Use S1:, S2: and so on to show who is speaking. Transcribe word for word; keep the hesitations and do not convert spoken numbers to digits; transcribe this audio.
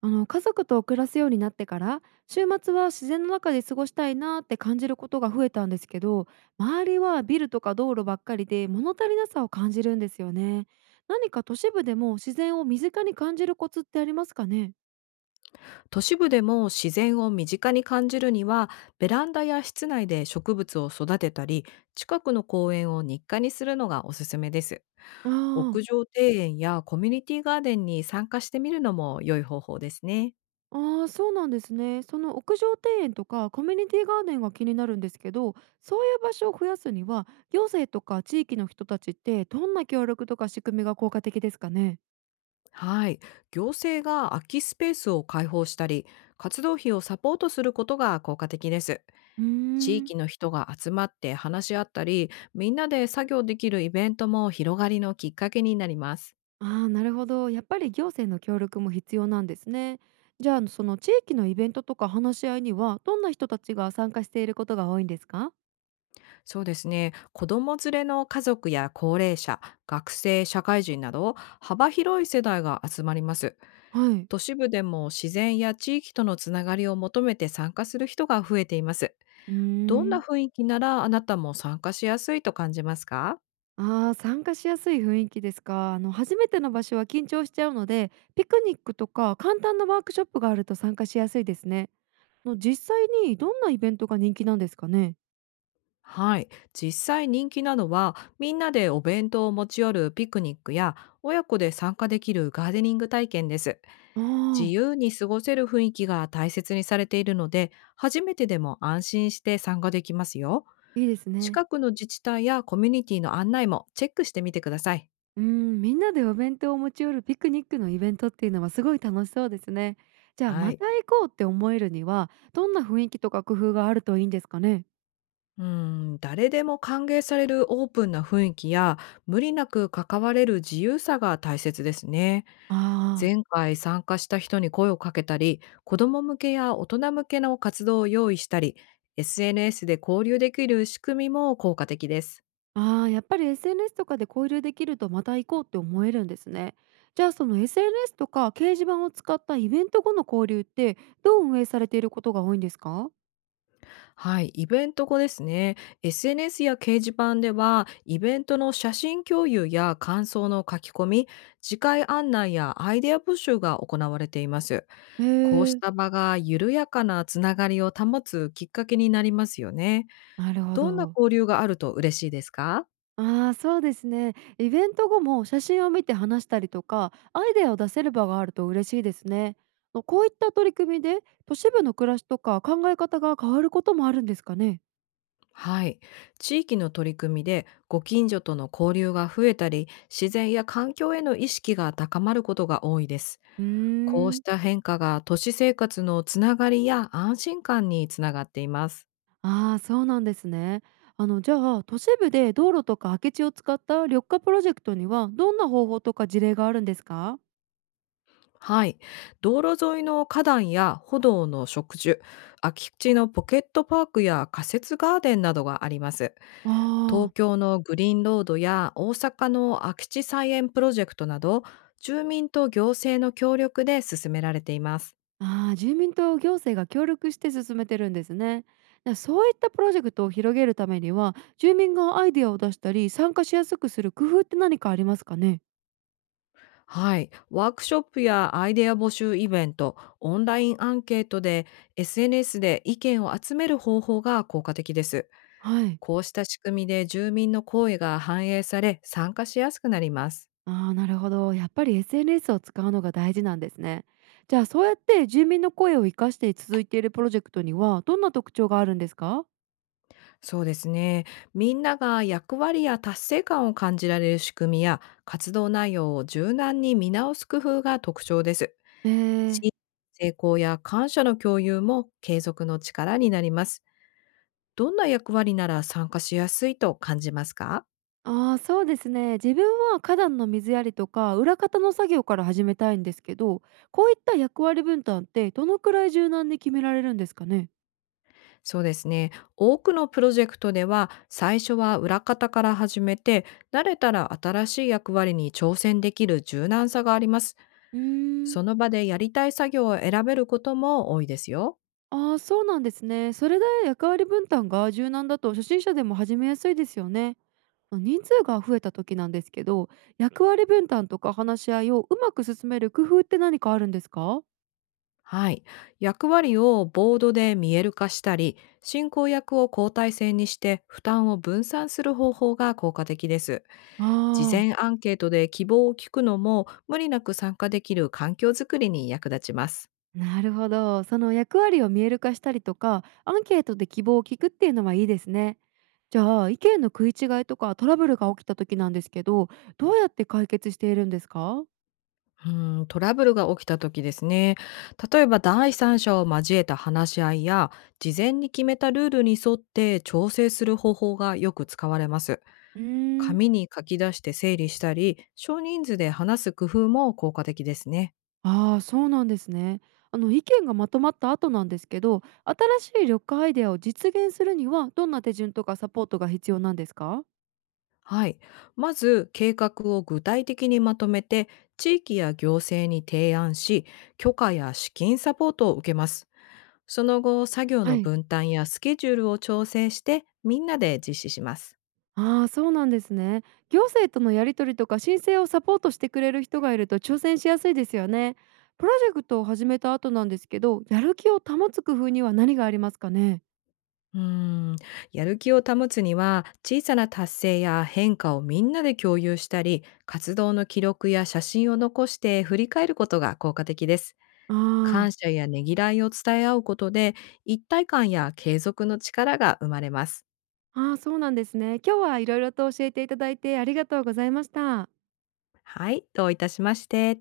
S1: あの家族と暮らすようになってから週末は自然の中で過ごしたいなって感じることが増えたんですけど、周りはビルとか道路ばっかりで物足りなさを感じるんですよね。何か都市部でも自然を身近に感じるコツってありますかね？
S2: 都市部でも自然を身近に感じるには、ベランダや室内で植物を育てたり、近くの公園を日課にするのがおすすめです。
S1: ああ、
S2: 屋上庭園やコミュニティガーデンに参加してみるのも良い方法ですね。
S1: あーそうなんですね。その屋上庭園とかコミュニティガーデンが気になるんですけど、そういう場所を増やすには行政とか地域の人たちってどんな協力とか仕組みが効果的ですかね？
S2: はい、行政が空きスペースを開放したり、活動費をサポートすることが効果的です。
S1: うー
S2: 地
S1: ん。
S2: 域の人が集まって話し合ったり、みんなで作業できるイベントも広がりのきっかけになります。
S1: ああ、なるほど。やっぱり行政の協力も必要なんですね。じゃあその地域のイベントとか話し合いにはどんな人たちが参加していることが多いんですか？
S2: そうですね。子供連れの家族や高齢者、学生、社会人など幅広い世代が集まります。
S1: はい。
S2: 都市部でも自然や地域とのつながりを求めて参加する人が増えています。
S1: うー
S2: どんな
S1: ん。
S2: 雰囲気ならあなたも参加しやすいと感じますか？
S1: ああ、参加しやすい雰囲気ですか。あの初めての場所は緊張しちゃうので、ピクニックとか簡単なワークショップがあると参加しやすいですね。の実際にどんなイベントが人気なんですかね。
S2: はい。実際人気なのはみんなでお弁当を持ち寄るピクニックや親子で参加できるガーデニング体験です。
S1: あ
S2: 自
S1: あ、
S2: 由に過ごせる雰囲気が大切にされているので、初めてでも安心して参加できますよ。
S1: いいですね。
S2: 近くの自治体やコミュニティの案内もチェックしてみてください。
S1: うん、みんなでお弁当を持ち寄るピクニックのイベントっていうのはすごい楽しそうですね。じゃあ
S2: は
S1: ま
S2: い。
S1: た行こうって思えるにはどんな雰囲気とか工夫があるといいんですかね？
S2: うん、誰でも歓迎されるオープンな雰囲気や、無理なく関われる自由さが大切ですね。
S1: あー
S2: 前回参加した人に声をかけたり、子ども向けや大人向けの活動を用意したり、エスエヌエス で交流できる仕組みも効果的です。
S1: あーやっぱり エスエヌエス とかで交流できるとまた行こうって思えるんですね。じゃあその エスエヌエス とか掲示板を使ったイベント後の交流ってどう運営されていることが多いんですか？
S2: はい、イベント後ですね、エスエヌエス や掲示板では、イベントの写真共有や感想の書き込み、次回案内やアイデア募集が行われています。
S1: へ
S2: こうし
S1: え、
S2: た場が緩やかなつながりを保つきっかけになりますよね。
S1: なるほ
S2: どんな
S1: ど。
S2: 交流があると嬉しいですか？
S1: ああ、そうですね。イベント後も写真を見て話したりとか、アイデアを出せる場があると嬉しいですね。あのこういった取り組みで、都市部の暮らしとか考え方が変わることもあるんですかね。
S2: はい、地域の取り組みでご近所との交流が増えたり、自然や環境への意識が高まることが多いです。
S1: うー
S2: こうし
S1: ん。
S2: た変化が都市生活のつながりや安心感につながっています。
S1: ああ、そうなんですね。あの、じゃあ、都市部で道路とか空き地を使った緑化プロジェクトには、どんな方法とか事例があるんですか？
S2: はい。道路沿いの花壇や歩道の植樹、空き地のポケットパークや仮設ガーデンなどがあります。東
S1: ああー。
S2: 京のグリーンロードや大阪の空き地菜園プロジェクトなど、住民と行政の協力で進められています。
S1: ああ、住民と行政が協力して進めてるんですね。なそういったプロジェクトを広げるためには、住民がアイデアを出したり、参加しやすくする工夫って何かありますかね？
S2: はい。ワークショップやアイデア募集イベント、オンラインアンケートで エスエヌエス で意見を集める方法が効果的です。
S1: はい。
S2: こうした仕組みで住民の声が反映され、参加しやすくなります。
S1: ああ、なるほど。やっぱり エスエヌエス を使うのが大事なんですね。じゃあ、そうやって住民の声を生かして続いているプロジェクトには、どんな特徴があるんですか？
S2: そうですね。みんなが役割や達成感を感じられる仕組みや、活動内容を柔軟に見直す工夫が特徴です。
S1: え
S2: 地域
S1: え、
S2: の成功や感謝の共有も継続の力になります。どんな役割なら参加しやすいと感じますか？
S1: ああ、そうですね。自分は花壇の水やりとか裏方の作業から始めたいんですけど、こういった役割分担ってどのくらい柔軟に決められるんですかね。
S2: そうですね。多くのプロジェクトでは、最初は裏方から始めて、慣れたら新しい役割に挑戦できる柔軟さがあります。
S1: うーん。
S2: その場でやりたい作業を選べることも多いですよ。
S1: ああ、そうなんですね。それで役割分担が柔軟だと初心者でも始めやすいですよね。人数が増えた時なんですけど、役割分担とか話し合いをうまく進める工夫って何かあるんですか？
S2: はい。役割をボードで見える化したり、進行役を交代制にして負担を分散する方法が効果的です。事
S1: あ
S2: 前
S1: あ、
S2: アンケートで希望を聞くのも、無理なく参加できる環境づくりに役立ちます。
S1: なるほど。その役割を見える化したりとか、アンケートで希望を聞くっていうのはいいですね。じゃあ、意見の食い違いとかトラブルが起きた時なんですけど、どうやって解決しているんですか？
S2: うん、トラブルが起きた時ですね。例えば第三者を交えた話し合いや、事前に決めたルールに沿って調整する方法がよく使われます。
S1: うーん。
S2: 紙に書き出して整理したり、少人数で話す工夫も効果的ですね。
S1: ああ、そうなんですね。あの意見がまとまった後なんですけど、新しい緑化アイデアを実現するにはどんな手順とかサポートが必要なんですか？
S2: はい。まず、計画を具体的にまとめて、地域や行政に提案し、許可や資金サポートを受けます。その後、作業
S1: は
S2: の
S1: い。
S2: 分担やスケジュールを調整して、みんなで実施します。
S1: ああ、そうなんですね。行政とのやり取りとか申請をサポートしてくれる人がいると挑戦しやすいですよね。プロジェクトを始めた後なんですけど、やる気を保つ工夫には何がありますかね？
S2: うーん、やる気を保つには、小さな達成や変化をみんなで共有したり、活動の記録や写真を残して振り返ることが効果的です。
S1: ああ。
S2: 感謝やねぎらいを伝え合うことで一体感や継続の力が生まれます。
S1: ああ、そうなんですね。今日は色々と教えていただいてありがとうございました。
S2: はい、どういたしまして。